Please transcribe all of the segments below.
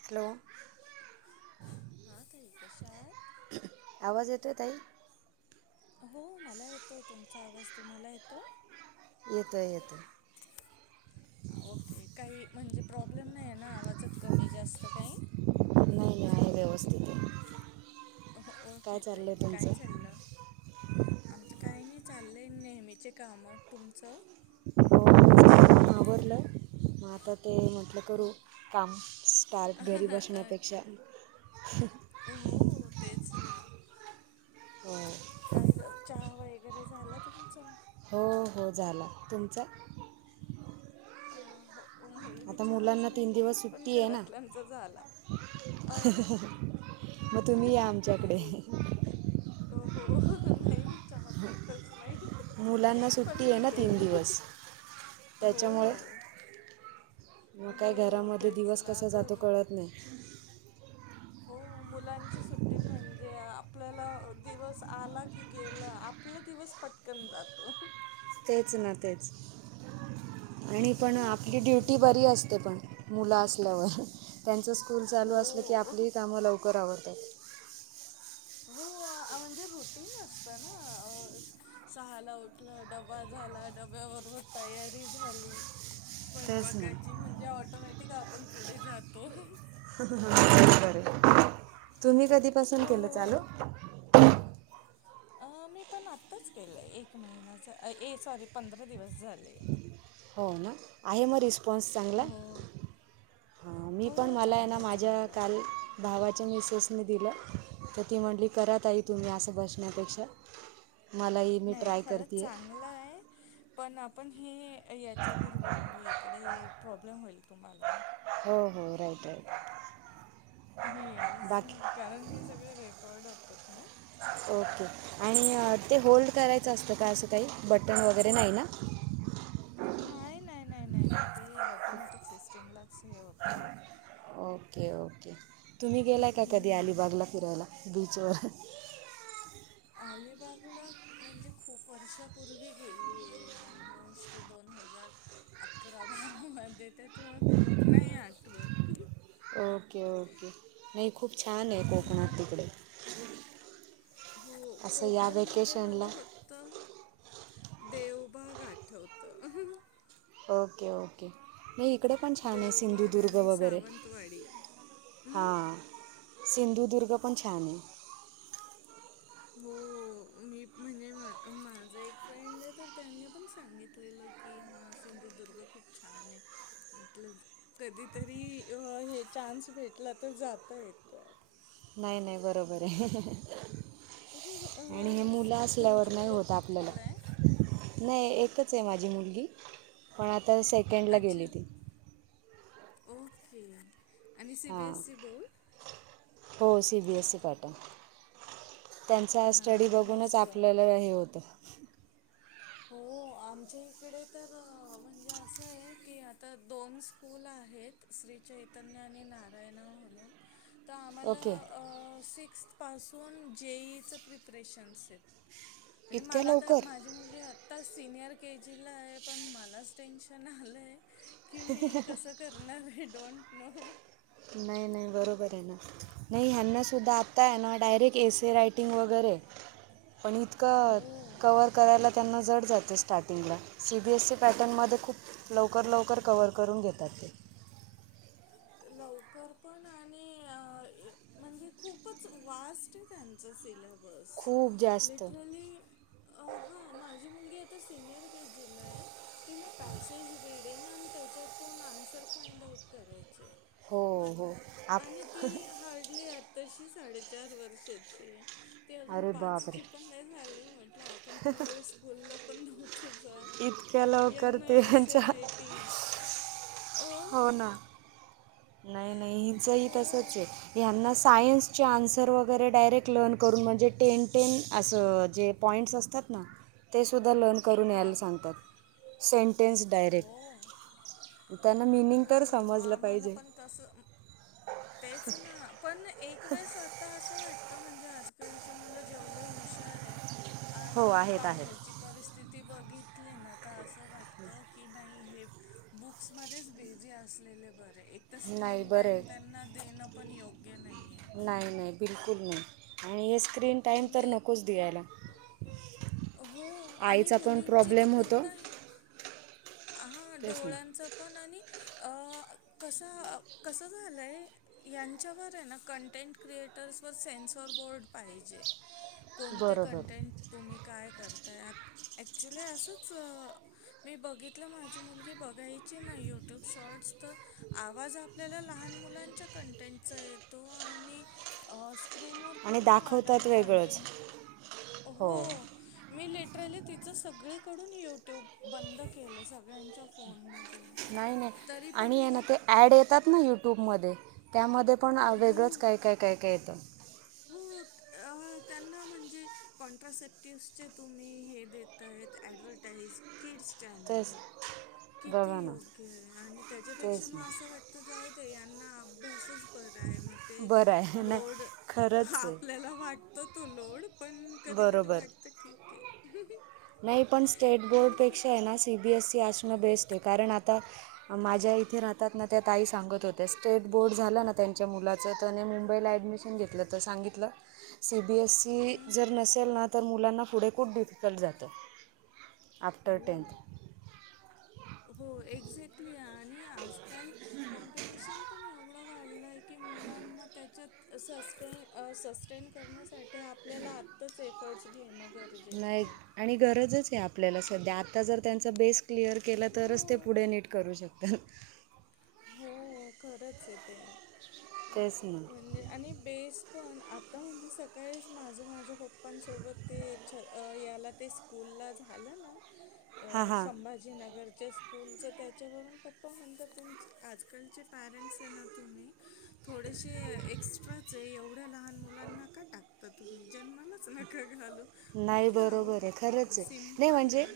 Hello. हा तई कशात. आवाज येतोय तई. हो मला येतोय तुमचा आवाज तुम्हाला येतोय. येतो येतो. ओके काही म्हणजे प्रॉब्लेम नाही आहे ना आवाजत कमी जास्त काही. नाही आहे व्यवस्थित. काय ओके चाललं तई आहे काय तुमचं चाललं. आमचं काही नाही चाललंय नेहमीचे काम तुमचं. हो आवरलं मग आता. ते म्हटलं हो करू काम स्टार्ट घरी बसण्यापेक्षा हो तेच ना हो काही ल चहा वगैरे झाला तुमचं हो हो झाला तुमचां अ हो म्हणजे मी आता चहाच मुलांना नाही तीन दिवस पीत पण सुट्टी आहे ना घरातल्यांचा झाला अ मग तुम्ही या आमच्याकडे व हो हो नाही मी चहा पितच नाही मुलांना पण सुट्टी मी आहे ना तीन येईन दिवस हो त्याच्यामुळे मग हो काय घरामध्ये तेच दिवस ना कसा आता जातो मग कळत नाही हो मुलांची सुट्टी म्हणजे आपल्याला दिवस आला की गेलं आपला दिवस पट कन जातो तेच ना तेच आणि पण कितवीला आहे आपली तुमची ड्युटी मुलं? बरी असते पण मुलं असल्यावर त्यांचं स्कूल चालू असलं की हो, आपलीही कामं लवकर आवरड. हो. म्हणजे रोटीन असतं ना सहाला उठलं डब्बा झाला डब्यावर. तयारी झाली. तेच ना स्वयंपाकाची म्हणजे ऑटोमॅटिक आपण पुढे जा तो. ब बर तुम्ही कधीपासून केलं चालू हो. अ मी पण आत्ताच केलंय एक महिना्याच ए सॉरी पंधरा दिवस झाले हो ना आहे म पॉन्स चांगला हो. हां मी हो पण मला आहे ना चांगलंय माझ्या चांगलंय काल भावाच्या मिसेसनी दिलं तर ती म्हटली करात आई तुम्ही असं बसण्यापेक्षा मलाही मी नाही ट्राय खरंच करते आहे. चांगलं आहे पण आपण हे याच्यावर बोलू इकडे प्रॉब्लेम होईल तुम्हाला हो हो राईट राईट येस बाकी कारण हे सगळे रेकॉर्ड होतात ना ओके आणि ते होल्ड करायचं असतं का असं काही बटण वगैरे नाही ना [unintelligible] नाही नाही नाही नाही नाही ते ऑटोमॅटिक सिस्टीमलाच हे होतं ओके ओके तुम्ही गेलाय का कधी हम्म अलिबागला फिरायला बीचवर आलेिबागला म्हणजे खूप वर्षापूर्वी गेली आहे ऑलमोस्ट दोन हजार अकरा बारा मध्ये त्याच्यामुळे खूप नाही आठवत ओके ओके नाही खूप छान आहे हम्म. कोकणात तिकडे हो असं या कोकण मध्ये वेकेशनला मला फक्त देवबाग आठवत ओके ओके नाही इकडे पण छान आहे देवबाग सिंधुदुर्ग आणि वगैरे सावंतवाडी हम्म? हां सिंधुदुर्ग पण छान आहे हो मी म्हणजे माझा एक फ्रेंड आहे तर त्यांनी पण सांगितलेलं कि हा सिंधुदुर्ग खूप छान आहे म्हटलं कधीतरी हे चान्स भेटला तर जात येत नाही नाही बरोबर आहे आणि हे हां मुलं तुमची असल्यावर नाही मुलं होत आपल्याला कितवीला आहे? नाही एकच आहे माझी मुलगी पण आता सेकंडला गेली अच्छा ती ओके आणि सी बी हां एसई बोर्ड हो सीबीएसई पाठ त्यांचा स्टडी हां बघूनच मस्त आपल्याला हे होतं हो आमच्या इकडे तर म्हणजे असं आहे की आता दोन स्कूल आहेत श्रीचैत चतज्ञ आणि नारायणा म्हणून तर ओके आम्हाला सिक्स्थ पासून जेई च प्रिपरेशनस आहेत म्हणजे इतक्या मला लवकर माझी मुलगी आता सीनियर के जीला आहे पण मलाच टेन्शन आलंय की मी कसं करणार आहे डोंट नो नाही नाही बरोबर आहे ना नाही हनासुद्धा आत्ताय ना डायरेक्ट एस रायटिंग वगैरे पण इतकं हो कवर करायला त्यांना जड जातस स्टार्टिंगला सी बी एस सी पॅटर्नमध्ये खूप लवकर लवकर कवर करून घेतात ते लवकर पण आणि म्हणजे खूपच वास्ट आहे त्यांचं सिलेबस खूप जास्त लिटरली हां माझी मुलगी आता सिनियर के जीला आहे तिला पॅसेज रीडिंग आणि त्याच्या दोन आन्सर फाइंड आउट करायचे हो म हो आप आणि ती हार्डली तशी साडेचार वर्षाची ते अजून अरे बापरे पाचची पण नाही झाले म्हटलं आपण त्यावेेळे स्कूलला पण नव्हतो जाात इतक्या लवकर यांना ते एस ए यांच्या रायटिंग अ हो नाही नाही हिचही तसच हां आहे यां्यांना सायन्सचे आन्सर वगैरे डायरेक्ट लर्न करून म्हणजे टेन टेन असं जे पॉईंट्स असत असतात ना तेसुद्धा लर्न करून हा यायला सांगतात सेंटेन्स डायरेक्ट हो त्यांना मिीनिंग तर समजलं पाहिजे तस तेच ना पण एक वेळेस आता असं वाट तर म्हणजे आजकालचे मुलं जेवढे हुशार आहे हो आणि आहेत आहेत बाहेरची परिस्थिती बघितली ना आता असं वाटत की नाही हे बुक्स मध्येच बेझी असलेले बरे तर नाही स्क्रीन बरं टाइम आहे त्यांना देणं पण योग्य नाही आहे नाही नाही बिलकुल नाही आणि हे स्क्रीन टाईम तर म्हणजे नकोच द्यायला हो आणि आईच पण मुलींची तर प्रॉब्लेम होतो पूर्ण हां तेच ना डोळ्यांचं पण आणि कसं कसं झालं आहे यांच्यावर आहे ना कंटेंट क्रिएटर्सवर सेन्सॉर बोर्ड पाहिजे कोणते बरोबर कंटेंट तुम्ही काय करताय आ ऍक्च्युली असंच मी बघित त्यातलं माझी मुलगी बघायची नाही यूट्यूब शॉर्ट्स तर आवाज आपल्याला लहान मुलांच्या कंटेंटचा येतो आणि स्क्रीनवर आणि पूर्ण दाखवतात अडल्ट वेगळंच कंटेंट हो मी लेटरले तिचं सगळीकडून युट्यूब बंद केलं सगळ्यांच्या फोन म नाही नाही आणि ये ना ते ॲड येतात ना यूट्यूबमध्ये त्यामध्ये पण वेगळंच काय काय काय काय येतं होत त्यांना म्हणजे कॉन्ट्राासप्टिवसचे तुम्ही हे दता आहेत ॲडव्हटाईज किड्स तेच चॅनलवर किती बघा ना योग्य आहे आणि त्याच्यापेक्षा तेच म असं ना वाट तर जाऊ दे यांना अभ्यासच बर आहे मग ते बरं आहे नाही लोड हा खरंच आहे आपल्याला वाटत तो लोड पण कधी कधी बरोबर वाटत ठीक आहे नाही पण स्टेट असं बोर्डपेक्षा आहे ना सी बीएसई असणं बेस्ट आहे कारण आता माझ्या इथे राहतात ना त्या ताई सांगत होत्या स्टेट बोर्ड झाला ना त्यांच्या मुलाच त्या मुंबईला ऍडमिशन घेतलं तर सांगितलं [unintelligible] सी बी एस सी हम्म. जर नसेल ना तर मुलांना पुढे खूप डिफिकल्ट जातं आफ्टर हो टेन्थ हो एक्झॅक्टली आणि आजकाल कॉम्पिटिशन पण एवढं वाढलंय की मुलांना त्याच्यात सस्े सस्टेन करण्यासाठी आपल्याला आत्ताच एफर्ट्स घेणं गर नाही आणि गरजच आहे आपल्याला सध्या आता जर त्यांचा बेस क्लिअर केला तरच ते हो. पुढे नीट करू शकतात. हो, खरंच आहे ते. [unintelligible] म्हणजे आणि बेस पण आता म्हणजे, सकाळीच माझं माझ माझ्या पप्पा पा सोबत ते छ -याला ते स्कूल ला झालं ना हां हां संभाजी जी नगरच्या स्कूलचं त्याच्यावरून पप्पा म्हणतात, तुमचं आजकालचे पॅरेंट्स आहे ना, तुम्ही थोडेसे एक्स्ट्राचे एवढ्या लहान मुलांना का टाकता तुम्ही जन्मालाच न [unintelligible] नाही बरोबर आहे, खरंचये नाही सिम्पल म्हणजे आहे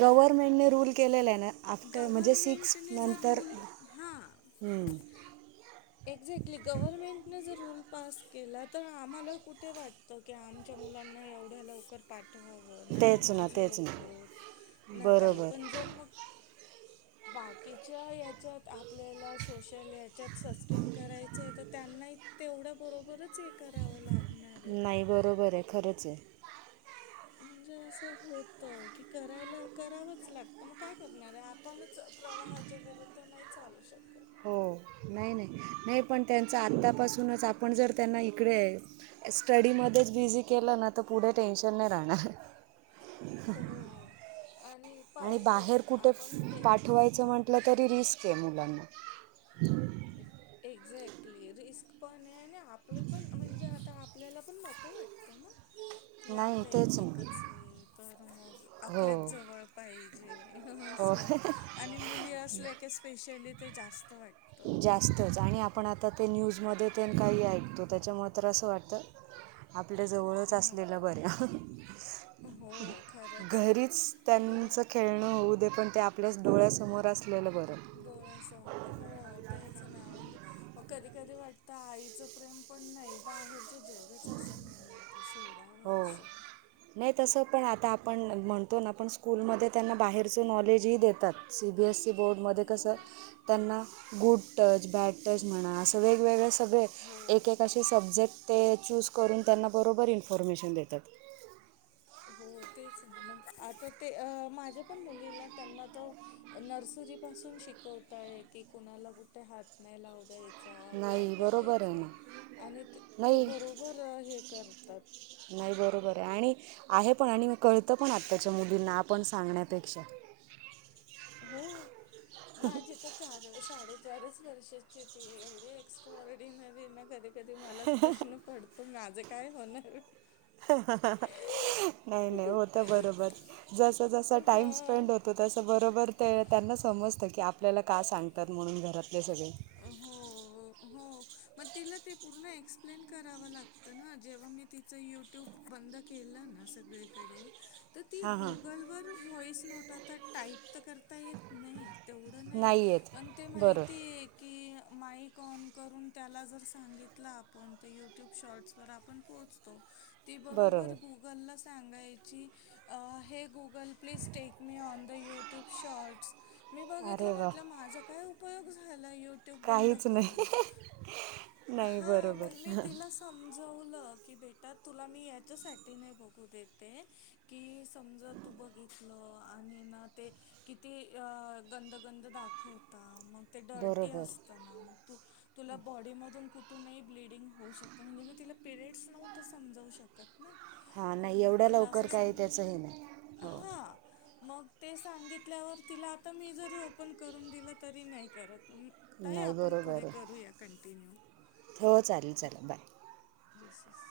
गव्हर्मेंटने रूल केलेला आहे ना. आफ्टर म्हणजे सिक्स गव्हर्मेंटने जर नंतर रूल हा हम्म. एक्झॅक्टली गव्हर्नमेंटनें जर रूल पास केला तर, आम्हाला कुठे वाटतं त की आमच्या मुलांना एवढ्या लवकर पाठवावं तेच त्यांची ना तेच झोप ना होत काही बरोबर पण जर मग बाकीच्या हच्यात आपल्याला सोशल त्यात सस्टेन करायचंय तर त्यांनाही तेवढ्या बरोबरच हे करावं लागल नाही बरोबर आहे खरंचये. म्हणजे असं होत की, करायला करावंच लागत मग काय करणार आहे आपणच प्रवाहाच्या विरुद्ध नाही चालू शकत. हो, नाही नाही नाही पण त्यांचं आतापासूनच आपण जर त्यांना इकडे स्टडी मध्येच बिझी केलं ना तर, पुढे टेन्शन नाही राहणार. हो आणि आणि बाहेर पाहिजेच कुठे आपण हे पाठवायचं म्हटलं तरी, रिस्क आहे मुलांना. एक्झॅक्टली रिस्क पण आहे, आणि आपले पण म्हणजे आता आपल्याला पण नको वाटतं ना. कि नाही आपलं एक तेच एकच ना आहे तर, मग हो आपल्याच जवळ पाहिजे. म्हणजे हो असं आणि मुली असल्या की स्पेशली ते जास्त वाटतं. जास्तच आणि आपण आता ते न्यूजमध्ये ते काही ऐकतो त्याच्या मुळे तर असं वाटतं आपल्याजवळच की असलेलं नको बर्या हो खरंच आहे घरीच म्हणजे त्यांच खेळणं होऊ दे पण ते आप आपल्याच डोळ्यासमोर असलेलं बरं. डोळ्यासं हो, तेच ना म्हणजे मग कधी-कधी वाटतं आईचं प्रेम पण नाही, बाहेरचं जगच असं नाही आहे की, सोडावा हो असं. नाही तसं पण आता आपण म्हणतो ना आपण स्कूलमध्ये त्यांना बाहेरचं नॉलेजही देतात. सी बी एसी बोर्डमध्ये हो कसं त्यांना गुड टच बॅड, टच म्हणा, असं वेगवेगळे सगळे हो एक-एक असे सब्जेक्ट ते. चूज करून त्यांना बरोबर इन्फॉर्मेशन देतात. हो तेच आहे ना, मग आता ते, माझ्या पण मुलीला त्यांना तर नर्सरी पासून शिकवताय, की कुणाला कुठे हात नाही लावता येत. काय नाही बरोबर आहे करायचं ना आणि ते नाही बरोबर हे करतात. नाही बरोबर आहे. आणि आहे पण आणि म कळतं पण आत्ताच्या मुलींना आपण सांगण्यापेक्षा. हो माझी चार-साडेचारच वर्षाची हाय ती एवढी एक्स्ट्रा ऑर्डिनरी ना कधी. कधी मलाच प्रश्न पडतो माझं काय होणार. नाही-नाही होतं बरोबर, जसं-जसं टाईम हा स्पेंड होत. तो तसं बरोबर ते, त्यांना समजतं की आपल्याला का सांगतात म्हणून घरातले सगळे. हो, हो मग तिला ते पूर्ण एक्सप्लेन करावं लागतं. तर ना जेव्हा मी तिचं युट्यूब बंद केलं ना सगळीकडे तर ती हां हां गुगलवर व्हॉईस नोट आता टाईप तर करत येत नाही तेवढं नाही पण ते माहिती बरोबर आहे की माईक ऑन करून त्याला जर सांगितलं आपण तर यूट्यूब शॉट्सवर आपण पोहोचो तेी बरोबर गुगलला सांगायची अ हे Google please take me on the YouTube shorts मी बघितलं अरे वा म्हटलं माझा काय उपयोग झाला यू काहीच ब नाही नाही ह बरोबर समजवलं की बेटा तुला मी याच्यासाठी नाही बघू देते की समजा तू बघितलं आणि ना ते किती अ गंधगंध दाखवता मग ते डरटी बरोबर असतना मग तू तुला बॉडी मधून कुठूनही ब्लडिंग होऊ शकत म्हणजे मी तुला पिरिडस नव्हत समजावू शकत ना हां तर नाही मग एवढ्या तिला लवकर असं काही त्याचं हे सांगितलं नाही हो हा मग ते सांगितल्यावर तिला आता मी जरी ओपन करून दिलं तरी नाही करत ताई नाही आपण बरोबर पुढे आहे करूया कंटिन्यू. हो चालेल-चालेल बाय. Yes yes